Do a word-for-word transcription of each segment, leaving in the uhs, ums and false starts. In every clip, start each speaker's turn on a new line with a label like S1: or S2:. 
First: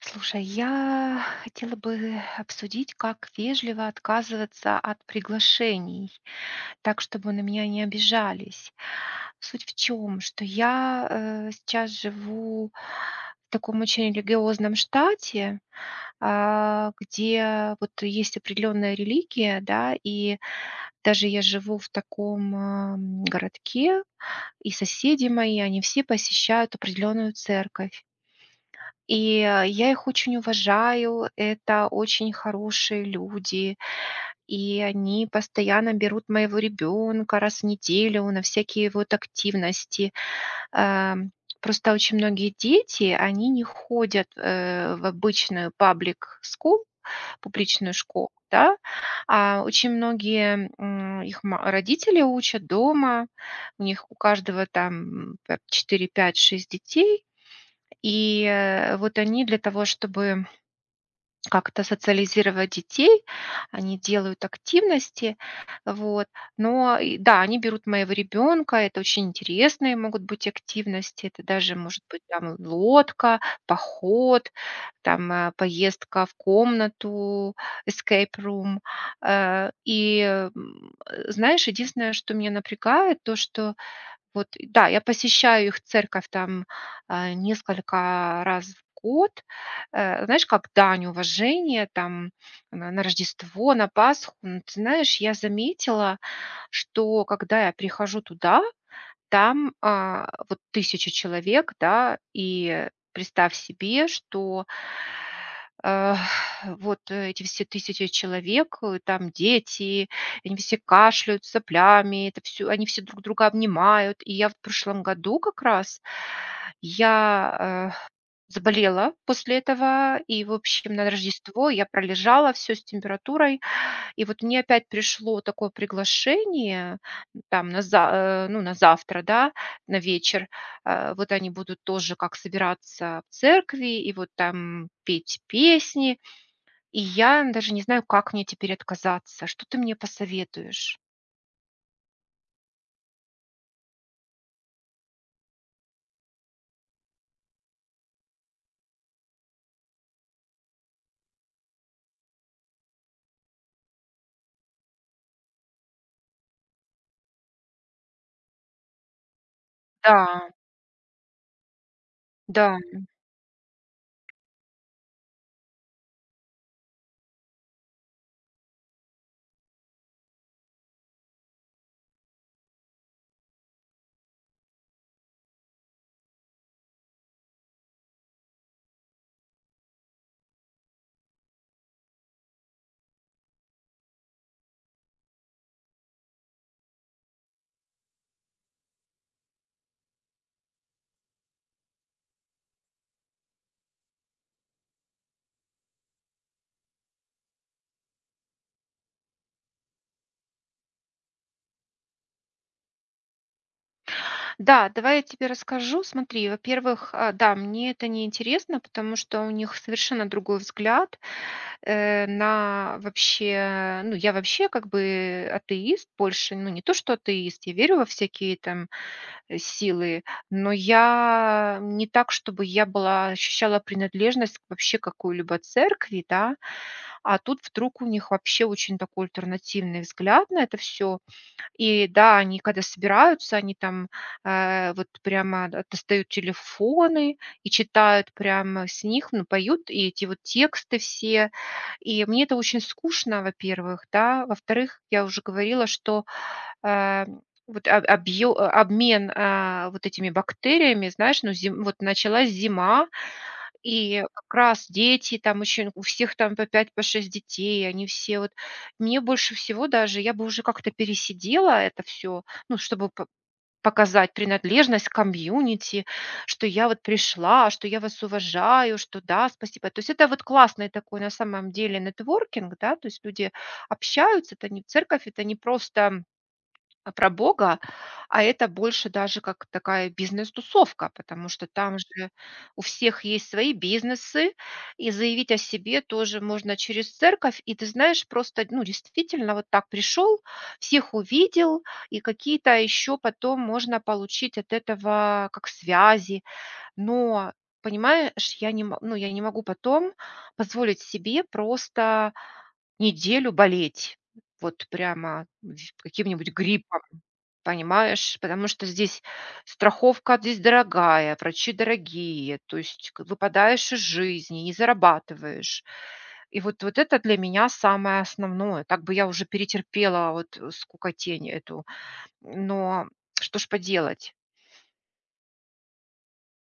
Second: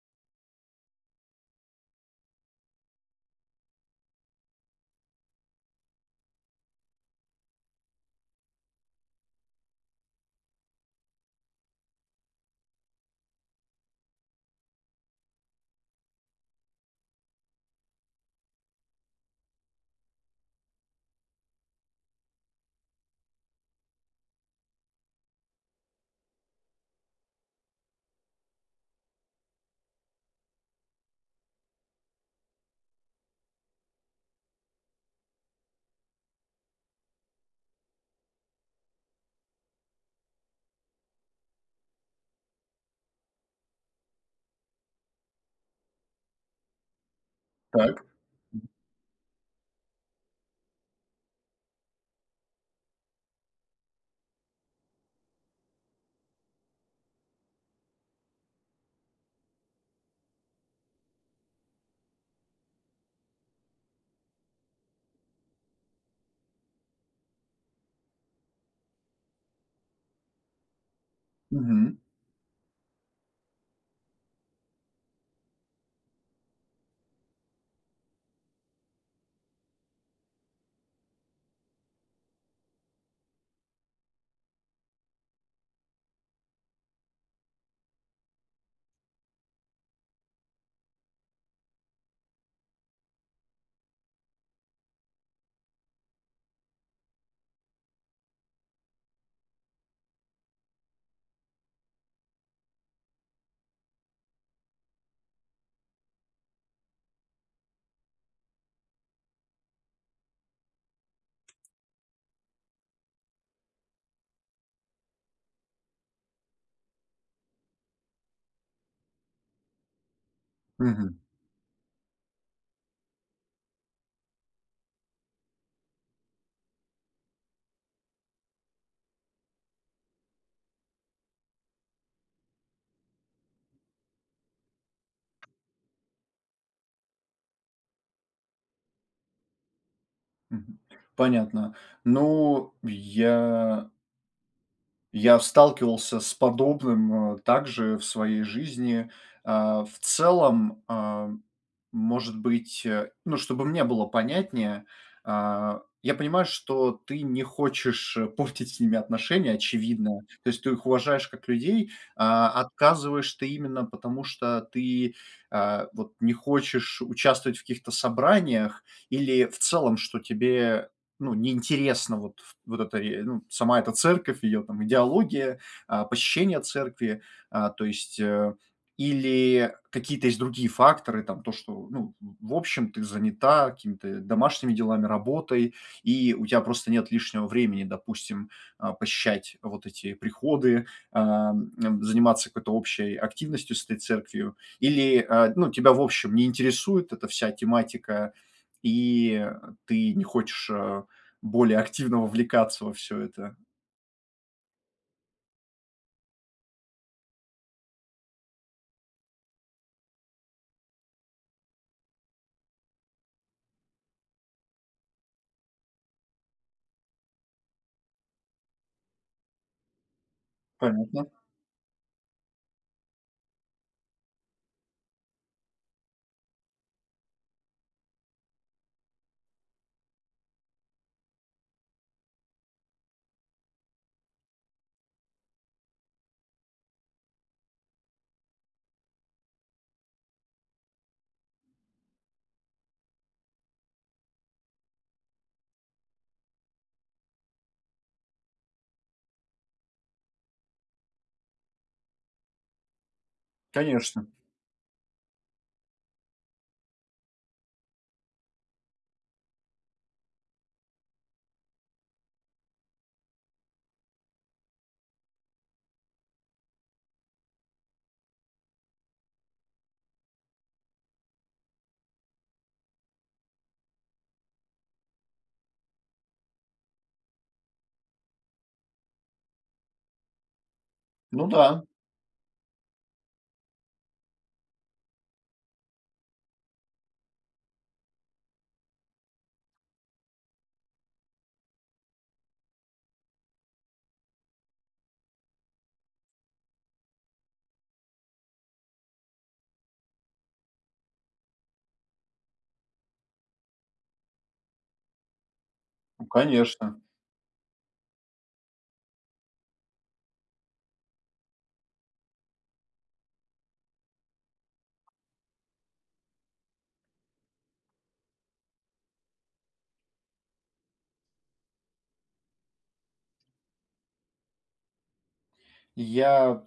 S1: Слушай, я хотела бы обсудить, как вежливо отказываться от приглашений, так, чтобы на меня не обижались. Суть в чем, что я э, сейчас живу в таком очень религиозном штате, а, где вот есть определенная религия, да, и даже я живу в таком а, м, городке, и соседи мои, они все посещают определенную церковь. И, э, я их очень уважаю. Это очень хорошие люди, и они постоянно берут моего ребенка раз в неделю на всякие вот активности. Эм, просто очень многие дети, они не ходят, э, в обычную паблик school, публичную
S2: Так.
S1: школу, да. А очень многие, м, их ма родители учат дома, у них у каждого там, четыре, пять, шесть детей. И, э, вот они для того, чтобы как-то социализировать детей, они делают активности. Вот, но и да, они берут моего ребенка. Это очень интересные могут быть активности. Это даже
S2: Мгм.
S1: может быть там лодка, поход, там, э, поездка в комнату, escape room. Э, и, м, э, знаешь, единственное, что меня напрягает, то, что вот, и да, я посещаю их церковь там, а, несколько раз в год, э, знаешь, как дань уважения там, на на Рождество, на Пасху. Но ты знаешь, я заметила, что когда я прихожу туда, там, а, вот тысяча человек, да, и представь себе, что, а, вот эти все тысячи человек, э, там дети, они все кашляют соплями, это все, они все друг друга обнимают. И я в прошлом году как раз, я, э, заболела после этого, и, в общем, на
S2: Мгм.
S1: Рождество я пролежала все с температурой. И вот мне опять пришло такое приглашение, м, там, на за э, ну, на завтра, да, на вечер. Э, вот они будут тоже как собираться в церкви и вот там петь песни. И я даже не знаю, как мне теперь отказаться. Что ты мне
S2: Мгм.
S1: посоветуешь?
S2: Понятно. Ну, я я сталкивался с подобным, э, также в своей жизни. А, в целом, а, может быть, э, ну, чтобы мне было понятнее, а, я понимаю, что ты не хочешь, э, портить с ними отношения, очевидно. То
S1: Да,
S2: есть ты их уважаешь как людей, а
S1: да.
S2: отказываешь ты именно потому, что ты, а, вот не хочешь участвовать в каких-то собраниях или в целом, что тебе ну, неинтересно вот вот эта ре ну, сама эта церковь, её там идеология, а, посещение церкви, а, то есть, э, или какие-то есть другие факторы, там то, что, ну, в общем, ты занята какими-то домашними делами, работой, и у тебя просто нет лишнего времени, допустим, а, посещать вот эти приходы, ам, м, заниматься какой-то общей активностью с этой церковью, или, а, ну, тебя, в общем, не интересует эта вся тематика, и ты не хочешь, э более активно вовлекаться во всё это.
S1: Да, давай я тебе расскажу. Смотри, во-первых, а, да, мне это не интересно, потому что у них совершенно другой взгляд, э, на вообще, ну, я вообще как бы атеист больше, ну, не то, что атеист, я верю во всякие там, э, силы, но
S2: Понятно.
S1: я не так, чтобы я была, ощущала принадлежность к вообще какой-либо церкви, да, а тут вдруг у них вообще очень такой альтернативный взгляд на это все, и да, они когда собираются, они там, э, вот прямо д достают телефоны и читают прямо с них, ну, поют и эти вот тексты все. И мне это очень скучно, во-первых, да. Во-вторых, я уже говорила, что Э, вот об объё а, обмен, а, вот этими бактериями, знаешь, ну, зим вот началась зима, и
S2: Конечно.
S1: как раз дети там еще, у всех там по пять по шесть детей, они все вот. Мне больше всего даже, я бы уже как-то пересидела это все, ну, чтобы по показать принадлежность к комьюнити, что я вот пришла, что я вас уважаю, что да, спасибо. То есть это вот классный такой на самом деле нетворкинг, да, то есть люди общаются, это не церковь, это не просто а про Бога, а это больше даже как такая бизнес-тусовка,
S2: Ну
S1: потому что
S2: да,
S1: там же у всех есть свои бизнесы, и заявить о себе тоже можно через церковь. И ты знаешь, просто, ну, действительно, вот так пришел, всех увидел, и какие-то еще потом можно получить от этого как связи. Но понимаешь, я не, мо- ну, я не могу потом позволить себе просто неделю болеть. Вот прямо в-
S2: ну
S1: каким-нибудь
S2: конечно.
S1: гриппом. Понимаешь? Потому что здесь страховка здесь дорогая, врачи дорогие, то есть к выпадаешь из жизни, не зарабатываешь. И вот, вот это для меня самое основное. Так бы я уже перетерпела вот, э, скукотень эту, но что ж поделать?
S2: Я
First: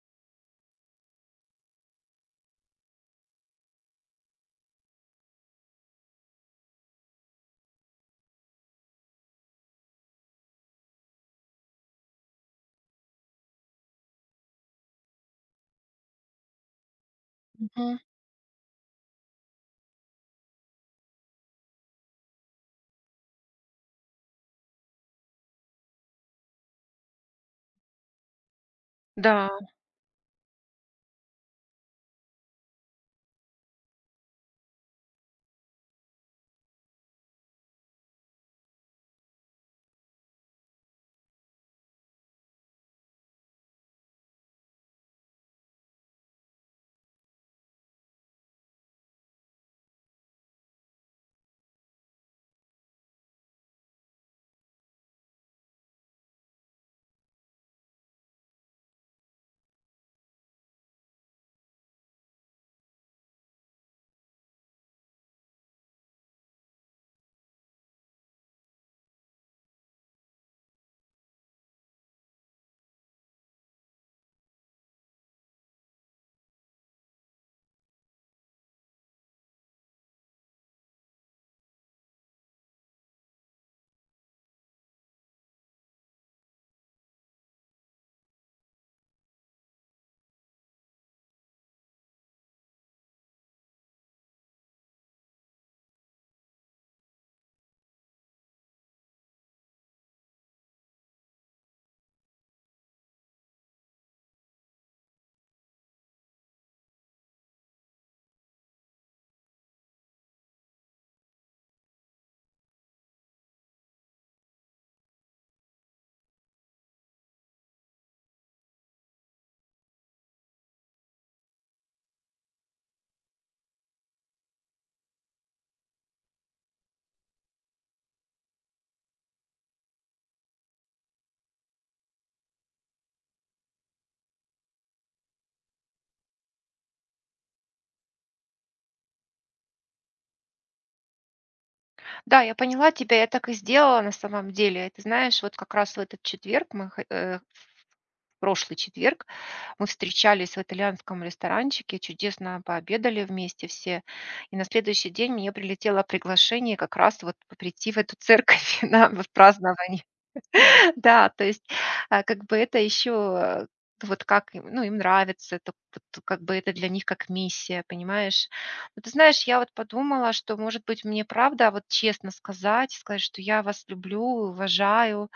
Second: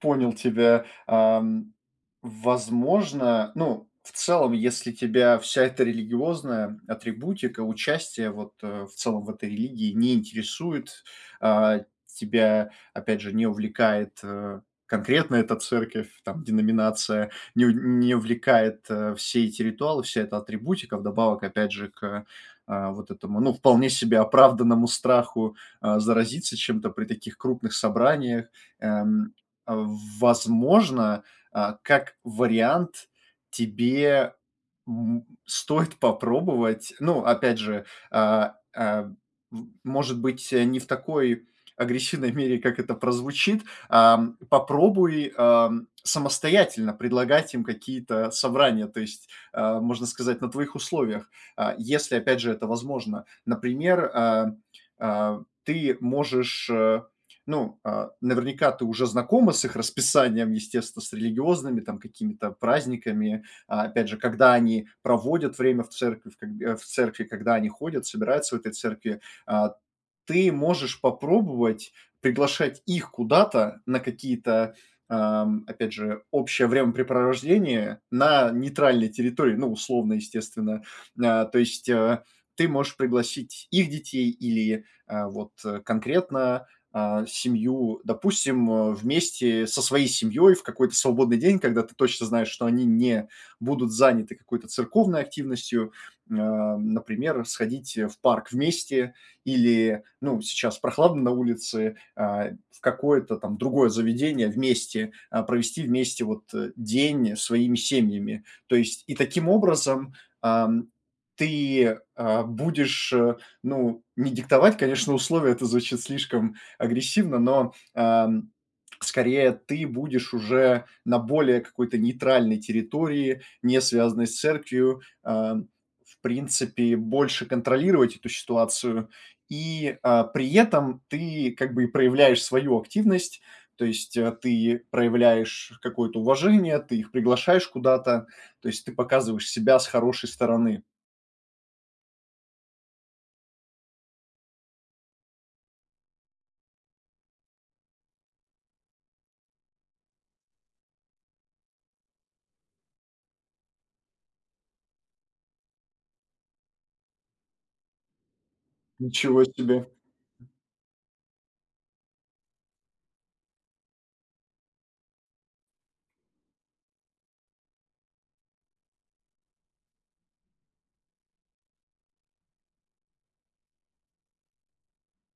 S2: Понял тебя. Ам, возможно, ну, в целом, если тебя вся эта религиозная атрибутика, участие вот э, в целом в этой религии не интересует, а, тебя, опять же, не увлекает э, конкретно эта церковь, там, деноминация, не, у-
S1: Мгм.
S2: не увлекает э, все эти ритуалы, вся эта атрибутика, вдобавок, опять же, к а, вот этому, ну, вполне себе оправданному страху а, заразиться чем-то при таких крупных собраниях, эм,
S1: Да.
S2: а, возможно, а, как вариант, тебе М, стоит попробовать. Ну, опять же, а, а, м, может быть, э, не в такой агрессивной мере, как это прозвучит. Ам, попробуй, ам, самостоятельно предлагать им какие-то собрания, то есть, а, можно сказать, на твоих условиях, а, если, опять же, это возможно. Например, а, а, ты можешь, э, ну, а, наверняка ты уже знакома с их расписанием, естественно, с религиозными там какими-то праздниками, а, опять же, когда они проводят время в церкви, в э, в церкви, когда они ходят, собираются в этой церкви, а, ты можешь попробовать приглашать их куда-то на какие-то, ам, опять же, общее времяпрепровождение на нейтральной территории, ну, условно, естественно. А, то есть, э, Ты можешь пригласить их детей или, а, вот, э, конкретно, а, семью, допустим, э, вместе со своей семьей в какой-то свободный день, когда ты точно знаешь, что они не будут заняты какой-то церковной активностью, а, например, сходить, э, в парк вместе, или, ну, сейчас прохладно на улице, а, в какое-то там другое заведение вместе, а, провести вместе вот, э, день своими семьями. То есть и таким образом, ам, ты, а, будешь, э, ну, не диктовать, конечно, условия, это звучит слишком агрессивно, но, ам, скорее ты будешь уже на более какой-то нейтральной территории, не связанной с церковью, ам, в принципе, больше контролировать эту ситуацию. И, а, при этом ты как бы и проявляешь свою активность, то есть, э, ты проявляешь какое-то уважение, ты их приглашаешь куда-то, то есть ты показываешь себя с хорошей стороны.
S1: Да, я поняла тебя, я так и сделала на самом деле. Ты знаешь, вот как раз в этот четверг мы хо э, в прошлый четверг мы встречались в итальянском ресторанчике, чудесно пообедали вместе все. И на следующий день мне прилетело приглашение как раз вот прийти в эту церковь на
S2: Ничего себе!
S1: празднование, да, то есть, а, как бы это еще, э, вот как им, ну, им нравится, это вот как бы это для них как миссия, понимаешь? Но ты знаешь, я вот подумала, что, может быть, мне правда вот честно сказать, сказать, что я вас люблю, уважаю,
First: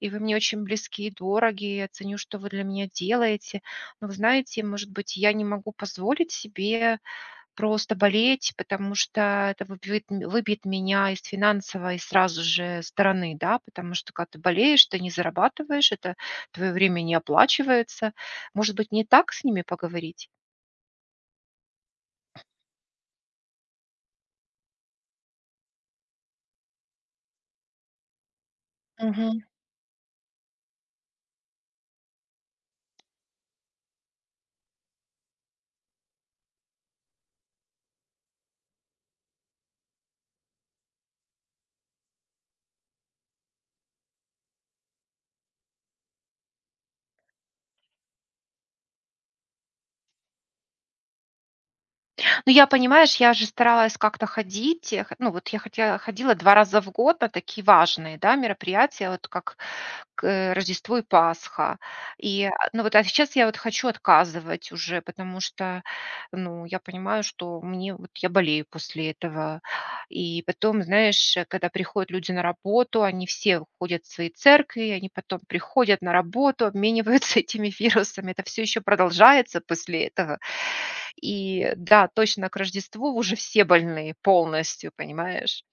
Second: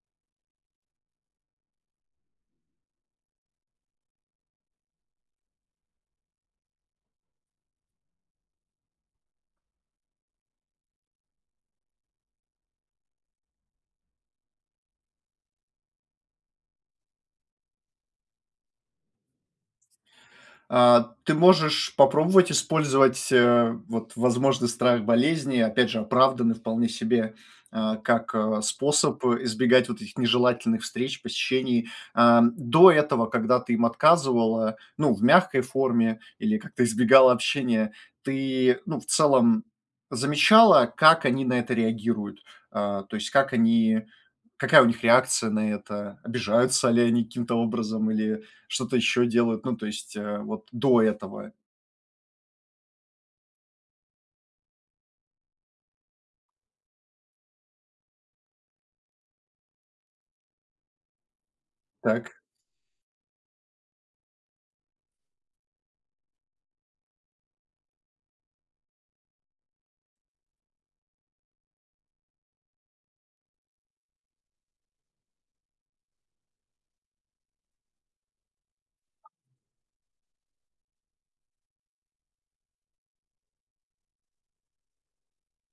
S1: и вы мне очень близки и дороги, я ценю, что вы для меня делаете. Но вы знаете, может быть, я не могу позволить себе просто болеть, потому что это выбьет м выбьет меня из финансовой сразу же стороны, да. Потому что когда ты болеешь, ты не зарабатываешь, это твое время не оплачивается. Может быть, не так с ними поговорить?
S2: А, ты можешь попробовать использовать, э, вот, возможный страх болезни, опять же, оправданный вполне себе, а, как, а, способ избегать вот этих нежелательных встреч, посещений. А, до этого, когда ты им отказывала, ну, в мягкой форме или как-то избегала общения, ты, ну, в целом замечала, как они на это реагируют? А, то есть как они какая у них реакция на это? Обижаются ли они каким-то образом или что-то еще делают, ну, то есть, э, вот до этого,
S1: Ну, я, понимаешь, я же старалась как-то ходить. Я хо- ну, вот я хотя ходила два раза в год на такие важные, да, мероприятия, вот как, к, э, Рождество и Пасха.
S2: так?
S1: И, а, ну, вот, а сейчас я вот хочу отказывать уже, потому что, ну, я понимаю, что мне, вот я болею после этого. И потом, знаешь, э, когда приходят люди на работу, они все уходят в свои церкви, они потом приходят на работу, обмениваются этими вирусами. Это все еще продолжается после этого. И да, точно к Рождеству уже все больны полностью, понимаешь?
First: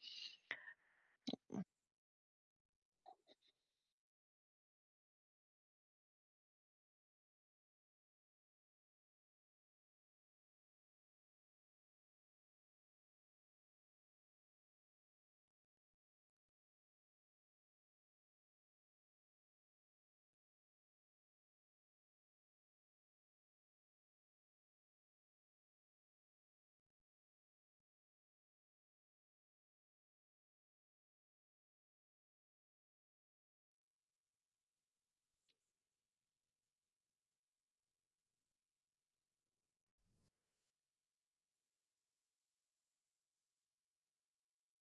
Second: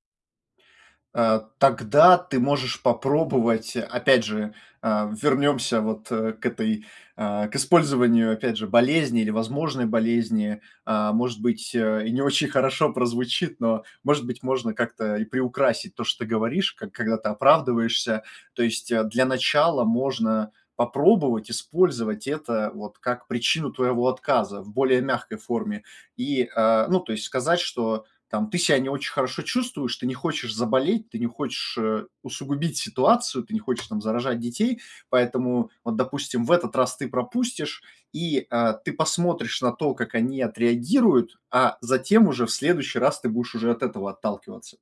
S2: Э, тогда ты можешь попробовать, э, опять же, э, вернемся вот, э, к этой, э, к использованию, опять же, болезни или возможной болезни. А, может быть, э, и не очень хорошо прозвучит, но, может быть, можно как-то и приукрасить то, что ты говоришь, как когда ты оправдываешься. То есть, э, для начала можно попробовать использовать это вот как причину твоего отказа в более мягкой форме. И, э, ну, то есть сказать, что там ты себя не очень хорошо чувствуешь, ты не хочешь заболеть, ты не хочешь, э, усугубить ситуацию, ты не хочешь там заражать детей. Поэтому вот, допустим, в этот раз ты пропустишь, и, э, ты посмотришь на то, как они отреагируют, а затем уже в следующий раз ты будешь уже от этого отталкиваться.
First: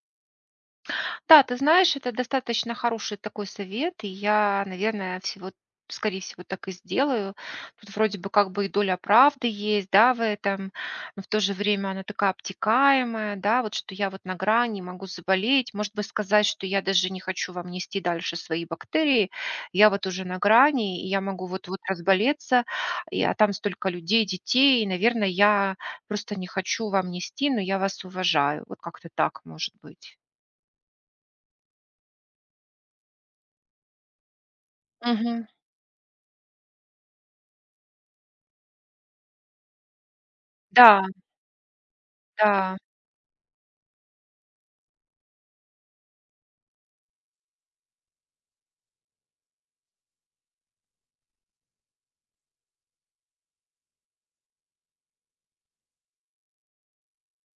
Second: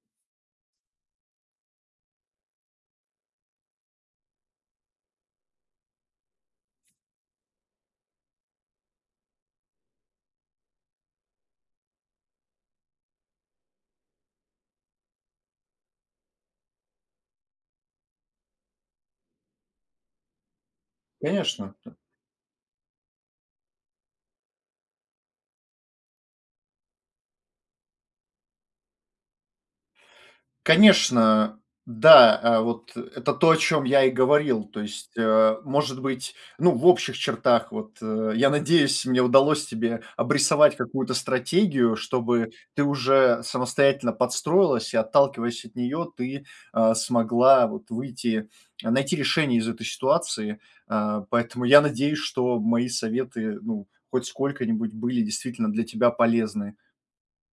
S1: Да, ты знаешь, это достаточно хороший такой совет, и я, наверное, всего скорее всего, так и сделаю. Тут вроде бы как бы и доля правды есть, да, в этом, но в то же время она такая обтекаемая, да, вот что я вот на грани могу заболеть, может быть, сказать, что я даже не хочу вам нести дальше свои бактерии, я вот уже на грани, и я могу
S2: Конечно.
S1: вот-вот разболеться, и, а там столько людей, детей, и, наверное, я просто не хочу вам нести, но я вас уважаю. Вот как-то так может быть.
S2: Конечно, да, а, вот это то, о чем я и говорил. То есть, э, может быть, ну, в общих чертах, вот, э, я надеюсь, мне удалось тебе обрисовать
S1: Да,
S2: какую-то стратегию, чтобы
S1: да,
S2: ты уже самостоятельно подстроилась и, отталкиваясь от нее ты, а, смогла вот выйти, а, найти решение из этой ситуации. А, поэтому я надеюсь, что мои советы, ну, хоть сколько-нибудь были действительно для тебя полезны.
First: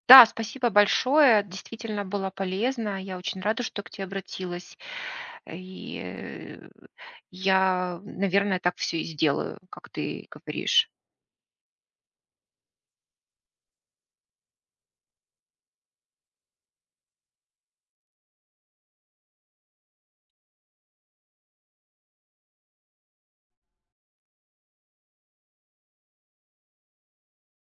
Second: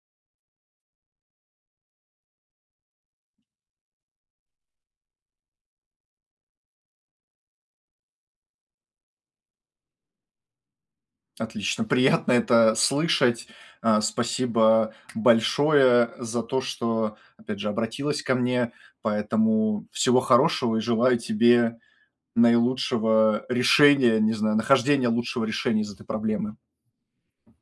S1: да, спасибо большое. Действительно было полезно. Я очень рада, что к тебе обратилась. И э, я, наверное, так все и сделаю, как ты говоришь.
S2: Отлично, приятно это слышать. А, Спасибо большое за то, что, опять же, обратилась ко мне. Поэтому всего хорошего и желаю тебе наилучшего решения, не знаю, нахождения лучшего решения из этой проблемы.